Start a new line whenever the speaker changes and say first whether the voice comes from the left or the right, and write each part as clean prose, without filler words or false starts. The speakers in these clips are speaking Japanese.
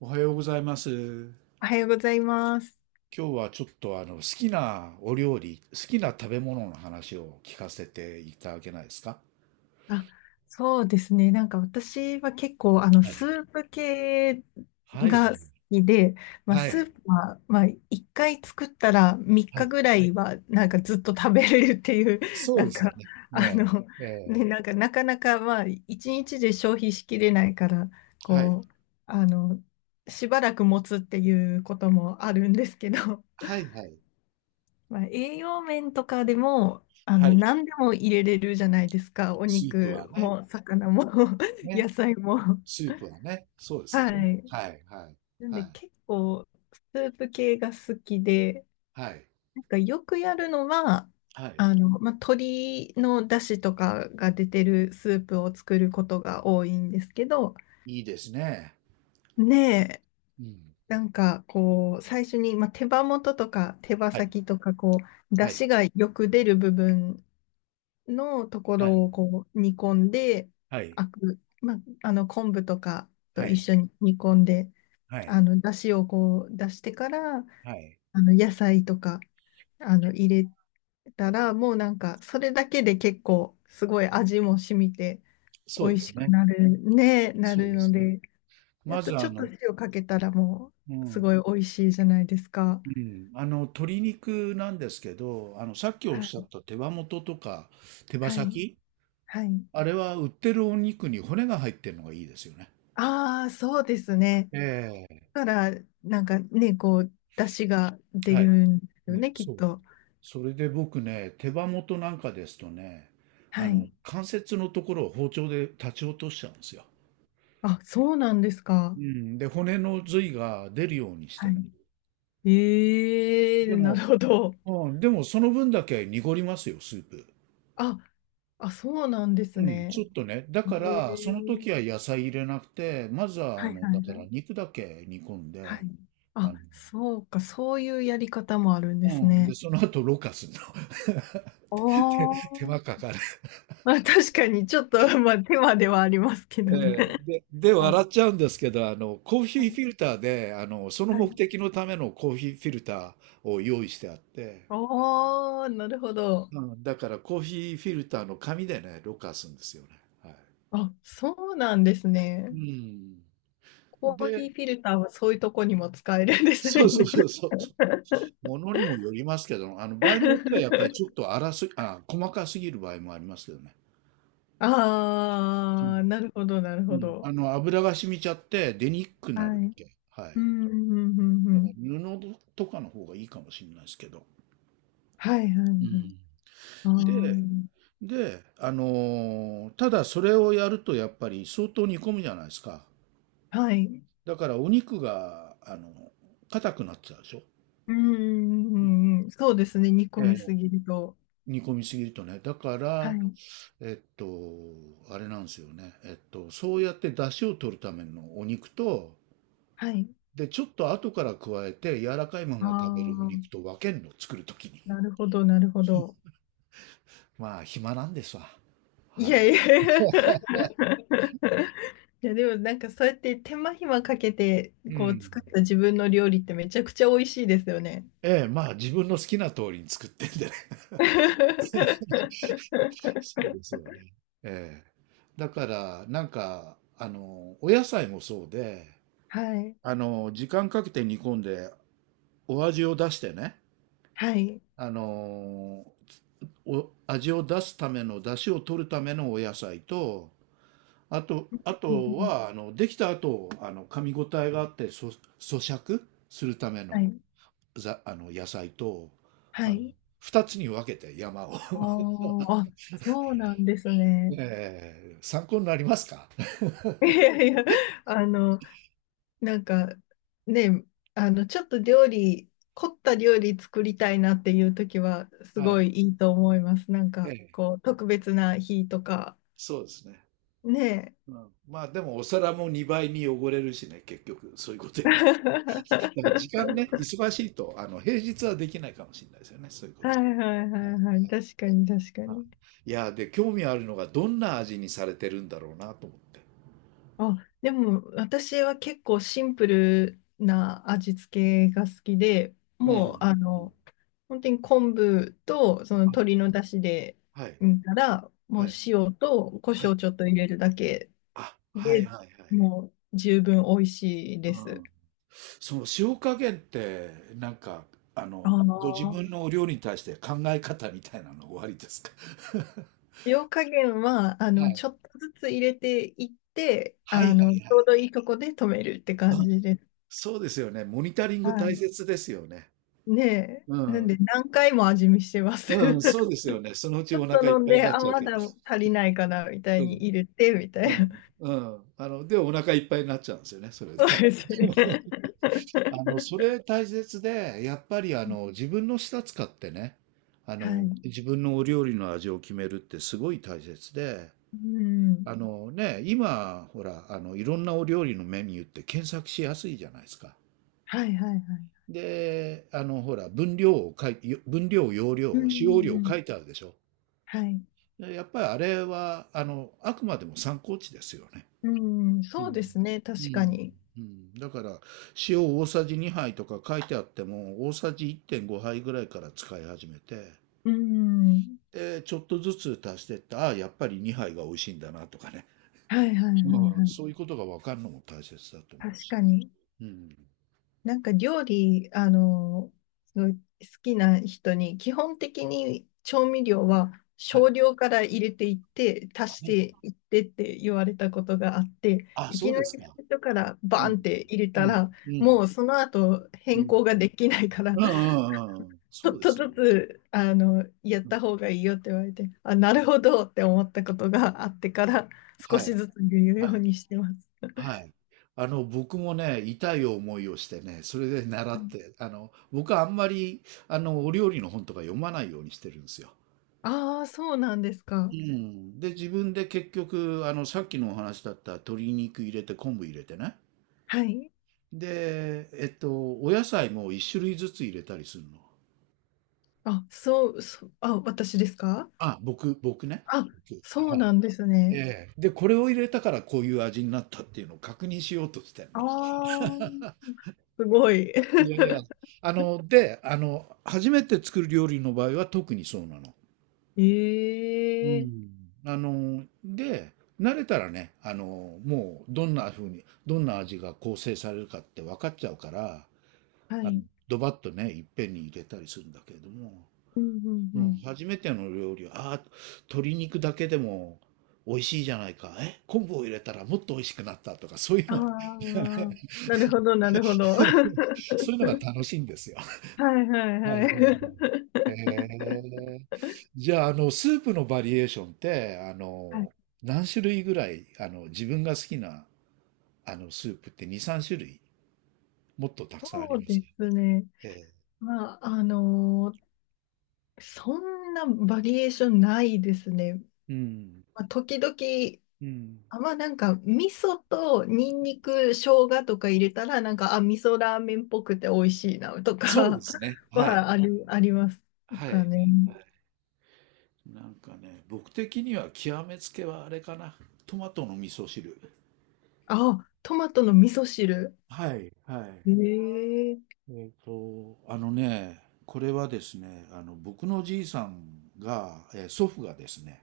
right: おはようございます。今
left: おはようございます。
right: 日はちょっと好きなお料理、好きな食べ物の話を聞かせていただけないですか？
left: あ、そうですね。なんか私は結構、
right: は
left: ス
right: い。
left: ープ系
right: はい。はい。
left: が好きで、まあ、
right: は
left: ス
right: い。
left: ープは、まあ、1回作ったら3
right: は
left: 日
right: い。
left: ぐらいは、なんかずっと食べれるっていう、
right: そ
left: な
right: うで
left: ん
right: すよ
left: か、
right: ね。
left: あの、
right: ええ、え
left: ね、
right: え、
left: なんか、なかなか、まあ、1日で消費しきれないから、
right: はい。
left: こう、あの、しばらく持つっていうこともあるんですけど、
right: はい、はい。
left: まあ、栄養面とかでも、
right: はい。
left: 何でも入れれるじゃないですか。お
right: スープは
left: 肉
right: ね。
left: も、魚も、
right: ね。
left: 野菜も。
right: スープはね。そうですよ
left: は
right: ね。
left: い。
right: はい、はい。
left: なん
right: は
left: で
right: い。
left: 結構、スープ系が好きで、
right: はい。
left: なんかよくやるのは、
right: はい。
left: まあ、鶏の出汁とかが出てるスープを作ることが多いんですけど、
right: いいですね。
left: ねえ、
right: うん。
left: なんかこう、最初に、まあ、手羽元とか手羽
right: はい。
left: 先とか、こう、出
right: はい。
left: 汁がよく出る部分のとこ
right: はい。
left: ろをこう煮込んで、
right: はい。
left: まあ、昆布とかと
right: は
left: 一
right: い。
left: 緒に煮込んで、
right: はい。
left: 出汁をこう出してから、
right: はい。
left: 野菜とか入れたら、もうなんかそれだけで結構すごい味も染みて
right: そ
left: 美
right: う
left: 味
right: です
left: しく
right: ね。
left: なるね、な
right: そう
left: る
right: で
left: の
right: すね。
left: で、あ
right: ま
left: と
right: ず
left: ちょ
right: あ
left: っと
right: の、
left: 塩かけたらも
right: う
left: うすご
right: ん、
left: い美味しいじゃないですか。
right: うん、あの鶏肉なんですけど、あのさっきおっ
left: は
right: しゃっ
left: い。
right: た手羽元とか手羽
left: はい。
right: 先、
left: はい。
right: あれは売ってるお肉に骨が入ってるのがいいですよね。
left: ああ、そうですね。
right: え
left: から、なんかね、こう、出汁が
right: え、
left: 出
right: はい。
left: るんですよ
right: ね、
left: ね、きっ
right: そう。
left: と。
right: それで僕ね、手羽元なんかですとね、あ
left: は
right: の
left: い。
right: 関節のところを包丁で立ち落としちゃうんですよ。
left: あ、そうなんですか。
right: うん、で骨の髄が出るようにして
left: は
right: ね。
left: い。え
right: で
left: え、な
right: も、
left: るほど。
right: うん、でもその分だけ濁りますよ、スープ。
left: あ、あ、そうなんです
right: うん、ちょ
left: ね。
right: っとね、だか
left: え
right: ら、その
left: え、
right: 時は野菜入れなくて、まずは、あ
left: はい
right: の、
left: はい
right: だか
left: は
right: ら
left: い。
right: 肉だけ煮込ん
left: はい。
right: で、あ
left: あ、
right: の、
left: そうか、そういうやり方もあるんで
right: う
left: す
right: ん、で、
left: ね。
right: その後、ろ過するの。手、
left: お
right: 手
left: ー。
right: 間かかる。
left: まあ、確かに、ちょっと、まあ、手間ではありますけ どね。
right: えで、
left: まあ、
right: 笑っちゃうんですけど、あの、コーヒ
left: は
right: ーフ
left: い。
right: ィルターで、あの、その
left: は
right: 目
left: い。
right: 的のためのコーヒーフィルターを用意してあって、
left: おー、なるほど。
right: うん、だからコーヒーフィルターの紙でね、ろ過するんですよね。はい。
left: あ、そうなんです
right: う
left: ね。
right: ん。
left: コーヒ
right: で、
left: ーフィルターはそういうとこにも使えるんです
right: そう
left: ね。
right: そうそうそう。ものにもよりますけど、あの場合によってはやっぱりちょっ と粗す、あ、細かすぎる場合もありますけどね。
left: ああ、な
right: う
left: るほど、なる
right: ん。
left: ほ
right: うん。
left: ど。
right: あの油が染みちゃって出にくく
left: は
right: なるん
left: い。
right: で、はい。
left: うん、うん、うん、う
right: だから
left: ん。
right: 布とかの方がいいかもしれないですけど。
left: はい、はい、
right: う
left: はい。
right: ん。で、
left: あ
right: あのーただそれをやるとやっぱり相当煮込むじゃないですか。
left: あ、はい。
right: だからお肉が、あの、硬くなっちゃうでしょ。
left: うん、うん、う
right: うん。
left: んうん。そうですね。煮込
right: え
left: み
right: え、
left: すぎると。
right: 煮込みすぎるとね。だか
left: は
right: ら、
left: い、
right: えっと、あれなんですよね。えっと、そうやって出汁を取るためのお肉と、
left: はい。
right: で、ちょっと後から加えて柔らかいま
left: あ
right: ま食べるお肉
left: あ、
right: と分けるの、作るときに。
left: なるほど、なるほど。
right: まあ、暇なんですわ。
left: い
right: はい。
left: やいや。 いや、でもなんかそうやって手間暇かけて、
right: う
left: こう
right: ん。
left: 作った自分の料理ってめちゃくちゃ美味しいですよね。
right: ええ、まあ、自分の好きな通りに作ってんでね。そ うですよね。ええ。だから、なんか、あの、お野菜もそうで、
left: はい。
right: あの、時間かけて煮込んで、お味を出してね、
left: はい。
right: あの、お味を出すための出汁を取るためのお野菜と、あとあ
left: うんう
right: と
left: ん、
right: はあのできた後あの噛み応えがあって咀嚼するため
left: は
right: の
left: い。
right: あの野菜と、
left: は
right: あの
left: い。
right: 2つに分けて山を。
left: あーあ、そうなんです ね。
right: ええ、参考になりますか？
left: いやいや、あの、なんか、ね、ちょっと料理、凝った料理作りたいなっていう時は、す
right: は
left: ご
right: い、
left: いいいと思います。なん
right: え
left: か、
right: え、
left: こう、特別な日とか、
right: そうですね。
left: ね
right: うん、まあでもお皿も2倍に汚れるしね、結局そういうことやる
left: え。
right: と。だから時間ね、忙しいと、あの平日はできないかもしれないですよね、そういうこ
left: は
right: とは。
left: いはいはいはい。確かに、確か
right: あ、
left: に。
right: いや、で、興味あるのが、どんな味にされてるんだろうなと思って。
left: あ、でも私は結構シンプルな味付けが好きで、
right: う
left: もう
right: ん。
left: あ
right: うん。
left: の、本当に昆布とその
right: あ、
left: 鶏の出汁で
right: はい、
left: 煮たら、もう
right: はい、
left: 塩と胡
right: はい。
left: 椒ちょっと入れるだけ
right: あ、はい
left: で、
right: はいはい。
left: もう十分美味しい
right: う
left: です。
right: ん。その塩加減って、なんか、あ
left: あ
right: の、ご自
left: の、
right: 分のお料理に対して考え方みたいなのおありですか？
left: 塩加減は、
right: はい。
left: ちょっとずつ入れていって、
right: はいはい
left: ち
right: は
left: ょう
right: い。
left: どいいとこで止めるって
right: う
left: 感
right: ん、
left: じです。
right: そうですよね。モニタリング大
left: は
right: 切ですよね。
left: い。ね
right: う
left: え、なんで
right: ん。
left: 何回も味見してます。
right: うん、そう ですよね。そのうち
left: ちょっ
right: お
left: と
right: 腹いっ
left: 飲ん
right: ぱいに
left: で、
right: なっ
left: あ、
right: ちゃう
left: ま
right: けど。
left: だ足りないかな、みた
right: う
left: いに
right: ん。
left: 入れて、みた
right: う
left: いな。
right: ん、うん。あの、で、お腹いっぱいになっちゃうんですよね、それ で
left: そう
right: ね。
left: ですね。
right: あの、それ大切で、やっぱりあの、自分の舌使ってね、あ
left: は
right: の、
left: い。
right: 自分のお料理の味を決めるってすごい大切で、
left: うん。
right: あのね、今、ほら、あの、いろんなお料理のメニューって検索しやすいじゃないですか。
left: はいはいはい。
right: で、あの、ほら、分量、容
left: うん
right: 量、
left: う
right: 使用
left: んう
right: 量
left: ん。
right: 書いてあるでしょ。
left: はい。
right: でやっぱりあれは、あの、あくまでも参考値ですよね。
left: うん、
right: うん。
left: そうですね。
right: う
left: 確か
right: ん。
left: に。
right: うん。だから、塩大さじ2杯とか書いてあっても、大さじ1.5杯ぐらいから使い始めて、
left: うん。
right: で、ちょっとずつ足してって、ああ、やっぱり2杯が美味しいんだなとかね。
left: はいはいはい
right: うん。
left: はい。
right: そういうことが分かるのも大切だと思う
left: 確
right: し。
left: かに。
right: うん。
left: なんか料理、すごい好きな人に、基本的に調味料は
right: はい。
left: 少量から入れていって、
right: は
left: 足し
right: い。
left: ていってって言われたことがあって、
right: あ、
left: い
right: そ
left: き
right: う
left: な
right: で
left: り
right: すか。
left: 最初から
right: う
left: バー
right: ん。
left: ンって入れ
right: う
left: た
right: ん。
left: ら、
right: う
left: も
right: ん。
left: うその後
right: う
left: 変
right: ん。
left: 更ができないから、
right: うんう んうんうん。
left: ち
right: そ
left: ょ
right: う
left: っ
right: で
left: と
right: すよ
left: ず
right: ね。
left: つ、やっ
right: うん、
left: た方がいいよって言われて、あ、なるほどって思ったことがあってから、少
right: はい。
left: しずつ言う
right: は
left: よう
right: い。
left: にしてます。
right: はい。あの、僕もね、痛い思いをしてね、それで習って、あの、僕はあんまり、あの、お料理の本とか読まないようにしてるんですよ。
left: ああー、そうなんです
right: う
left: か。
right: ん。で、自分で結局、あの、さっきのお話だった鶏肉入れて昆布入れてね。
left: はい。
right: で、えっと、お野菜も一種類ずつ入れたりするの。
left: あ、そう、そう、あ、私ですか。
right: あ、僕ね。
left: あ、
right: 僕
left: そ
right: は
left: うな
right: い。
left: んです
right: え
left: ね。
right: え。で、これを入れたからこういう味になったっていうのを確認しようとしてん
left: あ
right: の。
left: あ、すごい。
right: いやいや。あの、初めて作る料理の場合は特にそうなの。う
left: え
right: ん。
left: え、
right: あの、で、慣れたらね、あの、もうどんな味が構成されるかって分かっちゃうから、
left: は
right: あの、
left: い。
right: ドバッとね、いっぺんに入れたりするんだけれども、
left: うんうん
right: う
left: う
right: ん、
left: ん。
right: 初めての料理は、ああ、鶏肉だけでも美味しいじゃないか、え、昆布を入れたらもっと美味しくなったとか、そういう
left: あ
right: のを
left: あ、
right: ね。
left: なるほど、なるほど。は
right: そういうのが楽しいんですよ。
left: いはい
right: は
left: は
right: いはい、へ
left: い。
right: え。じゃあ、あの、スープのバリエーションって、あ
left: はい、
right: の、何種類ぐらい、あの、自分が好きな、あの、スープって2、3種類、もっとたくさんあ
left: そ
right: り
left: う
right: ます
left: で
right: ね。
left: すね。
right: ええ。
left: まあ、そんなバリエーションないですね。
right: うん。
left: まあ、時々
right: うん。
left: あ、まあなんか、味噌とニンニク、生姜とか入れたら、なんか、あ、味噌ラーメンっぽくて美味しいな、と
right: そうで
left: か。
right: すね。はい。
left: はあり、あります
right: は
left: かね。
right: い。なんかね、僕的には極めつけはあれかな。トマトの味噌汁。
left: あ、トマトの味噌汁。
right: はい、はい。
left: ええ、
right: えっと、あのね、これはですね、あの、僕のおじいさんが、えー祖父がですね、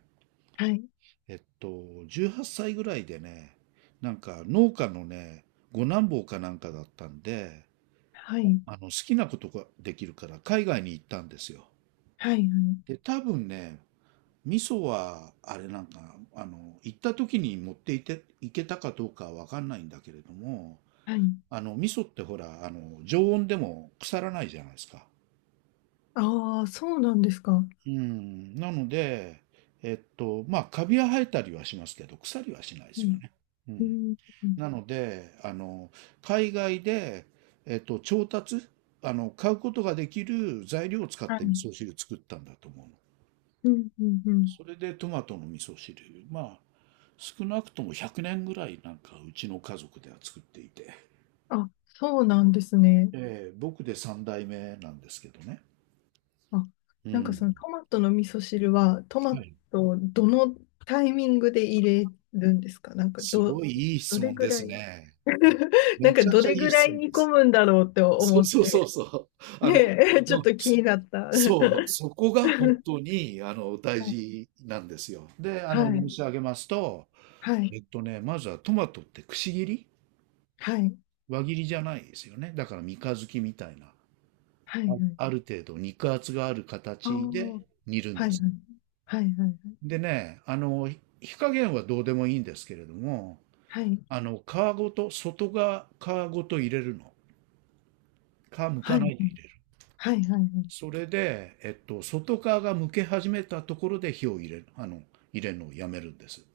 left: はい、
right: えっと、18歳ぐらいでね、なんか農家のね、五男坊かなんかだったんで、
left: はい、
right: あの好きなことができるから海外に行ったんですよ。
left: はい、
right: で、多分ね、味噌はあれなんか、あの、行った時に持っていて、行けたかどうかはわかんないんだけれども、
left: はい。
right: あの、味噌ってほら、あの、常温でも腐らないじゃないですか。
left: ああ、そうなんですか。
right: うん、なので、えっと、まあ、カビは生えたりはしますけど、腐りはしないで
left: う
right: すよ
left: ん、
right: ね。う
left: う
right: ん。
left: ん、うん、
right: なので、あの、海外で、えっと、調達、あの、買うことができる材料を使っ
left: は
right: て
left: い、
right: 味噌汁作ったんだと思うの。
left: うん、うん、うん。
right: それでトマトの味噌汁、まあ、少なくとも100年ぐらいなんかうちの家族では作っていて、
left: あ、そうなんですね。
right: えー僕で3代目なんですけどね。
left: あ、
right: う
left: なんかそ
right: ん。
left: のトマトの味噌汁はト
right: は
left: マ
right: い。
left: トをどのタイミングで入れるんですか、なんか
right: す
left: ど、
right: ごいいい
left: ど
right: 質
left: れ
right: 問
left: ぐ
right: で
left: ら
right: す
left: い。
right: ね。
left: な
right: め
left: んか
right: ちゃく
left: ど
right: ちゃい
left: れ
right: い
left: ぐら
right: 質
left: い
right: 問で
left: 煮込
right: す。
left: むんだろうって
right: そう
left: 思っ
right: そうそ
left: て。
right: うそう。あの、
left: ねえ。ちょっ
right: うん
left: と気になった。
right: そう、そこが本当に、あの、大事なんですよ。で、あの、
left: は
right: 申し
left: い、
right: 上げますと、
left: はい、
right: えっとね、まずはトマトってくし切り、
left: はい、
right: 輪切りじゃないですよね。だから三日月みたいな、
left: はい、はい。
right: ある程度肉厚がある
left: ああ
right: 形で
left: ー、
right: 煮るん
left: は
right: で
left: い、
right: す。
left: はい、はい、
right: でね、火加減はどうでもいいんですけれども、
left: はい、はい、
right: 皮ごと、外側皮ごと入れるの。皮む
left: は
right: か
left: い、
right: ないで入れる。
left: はい、はい、はい。
right: それで、外側が剥け始めたところで火を入れるのをやめるんです。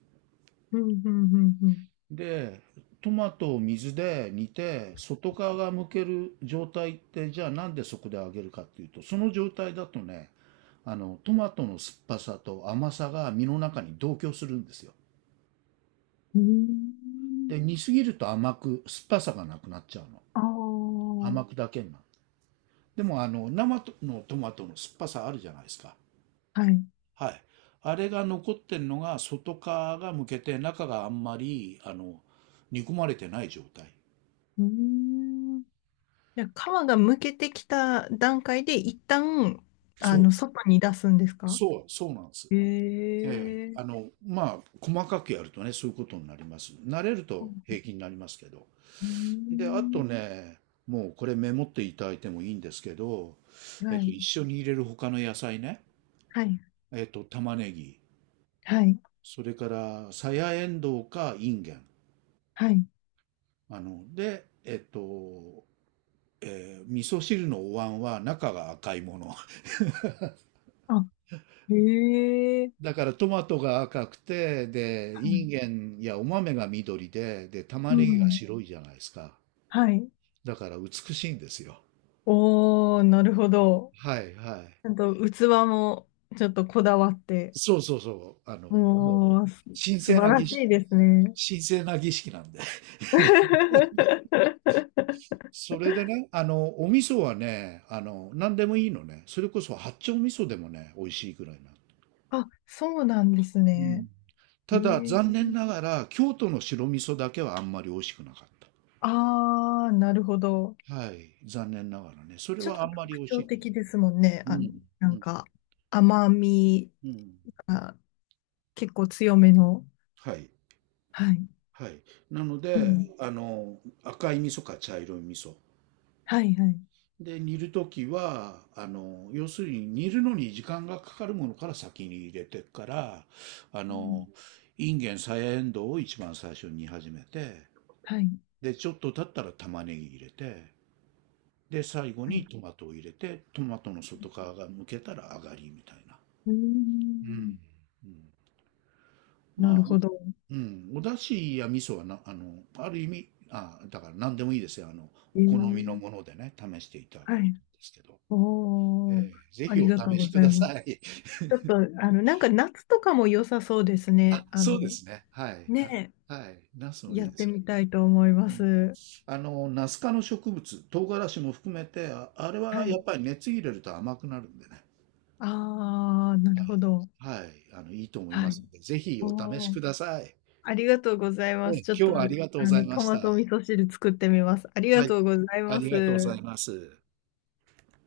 left: うん、うん、うん、うん。
right: で、トマトを水で煮て、外側が剥ける状態って、じゃあなんでそこで揚げるかっていうと、その状態だとね、トマトの酸っぱさと甘さが身の中に同居するんですよ。
left: うーん。
right: で、煮すぎると甘く、酸っぱさがなくなっちゃうの。
left: ああ、
right: 甘くだけになる。でも、生のトマトの酸っぱさあるじゃないですか。
left: はい。
right: はい。あれが残ってるのが、外側が剥けて、中があんまり、煮込まれてない状態。
left: うーん。じゃあ皮がむけてきた段階で一旦、
right: そう、
left: 外に出すんですか。
right: そう、そうなんです。
left: へ
right: ええ、
left: えー。
right: まあ、細かくやるとね、そういうことになります。慣れると平気になりますけど。
left: うー
right: で、あ
left: ん。
right: とね、もうこれメモっていただいてもいいんですけど、
left: はい、
right: 一緒に入れる他の野菜ね、
left: はい、
right: 玉ねぎ、
left: はい、
right: それから、さやえんどうかいんげん。
left: はい、
right: あの、で、えっと、えー味噌汁のお椀は中が赤いもの。
left: あ、へえ。
right: だからトマトが赤くて、で、
left: は
right: いん
left: い。
right: げんやお豆が緑で、で、
left: う
right: 玉ねぎが
left: ん、
right: 白いじゃないですか。
left: はい。
right: だから美しいんですよ。
left: おー、なるほど。
right: はいはい。
left: ちゃんと器もちょっとこだわって、
right: そうそうそう。もう、
left: もう、す
right: 神
left: 素
right: 聖
left: 晴
right: な
left: ら
right: 儀
left: し
right: 式、
left: いですね。
right: 神聖な儀式なんで。それでね、お味噌はね、何でもいいのね。それこそ八丁味噌でもね、美味しいぐらいな。
left: あ、そうなんです
right: うん。
left: ね。へ
right: ただ、
left: え。
right: 残念ながら、京都の白味噌だけはあんまり美味しくなかっ
left: あー、なるほど。
right: た。はい。残念ながらね。それ
left: ちょっ
right: はあ
left: と
right: んまり
left: 特
right: 美味し
left: 徴
right: いと思
left: 的ですもんね。
right: う。う
left: な
right: ん。う
left: ん
right: ん。
left: か、甘み
right: うん。
left: が結構強めの。
right: はい。
left: はい。
right: はい。なの
left: う
right: で、
left: ん。
right: 赤い味噌か茶色い味噌。
left: はい、はい。
right: で、煮るときは、要するに煮るのに時間がかかるものから先に入れてから、あ
left: うん。
right: の、インゲン、さやえんどうを一番最初に煮始めて、
left: はい、
right: で、ちょっと経ったら玉ねぎ入れて、で、最後
left: は
right: に
left: い。
right: トマトを入れて、トマトの外側が剥けたら上がりみたいな。
left: うー
right: う
left: ん。
right: ん。うん、
left: な
right: ま
left: る
right: あ、
left: ほど。
right: うん、お出汁や味噌はな、ある意味、あ、だから何でもいいですよ。
left: え
right: お好みの
left: ー、
right: ものでね、試していただけ
left: は
right: れば
left: い。
right: いいんですけど。え
left: おー。
right: え。ぜ
left: あ
right: ひ
left: り
right: お
left: がとう
right: 試
left: ご
right: しく
left: ざい
right: だ
left: ます。
right: さい。
left: ちょっと、なんか夏とかも良さそうです
right: あ、
left: ね。あ
right: そ
left: の、
right: うですね。はい、はい、
left: ね
right: はい。ナス
left: え、
right: もい
left: や
right: い
left: っ
right: で
left: て
right: すね。
left: みたいと思いま
right: うん。
left: す。
right: ナス科の植物、唐辛子も含めて、あ、あれ
left: は
right: はや
left: い。
right: っぱり熱入れると甘くなるんでね。
left: ああ、な
right: は
left: るほ
right: い。
left: ど。
right: はい。いいと思い
left: は
right: ま
left: い。
right: すので、ぜひお試し
left: おー。
right: ください。
left: ありがとうございます。
right: ね、
left: ちょっ
right: 今日
left: と、
right: はありがとうございま
left: ト
right: し
left: マ
right: た。
left: ト味噌汁作ってみます。あり
right: は
left: が
right: い。
left: とうござい
right: あ
left: ま
right: りがとうござい
left: す。
right: ます。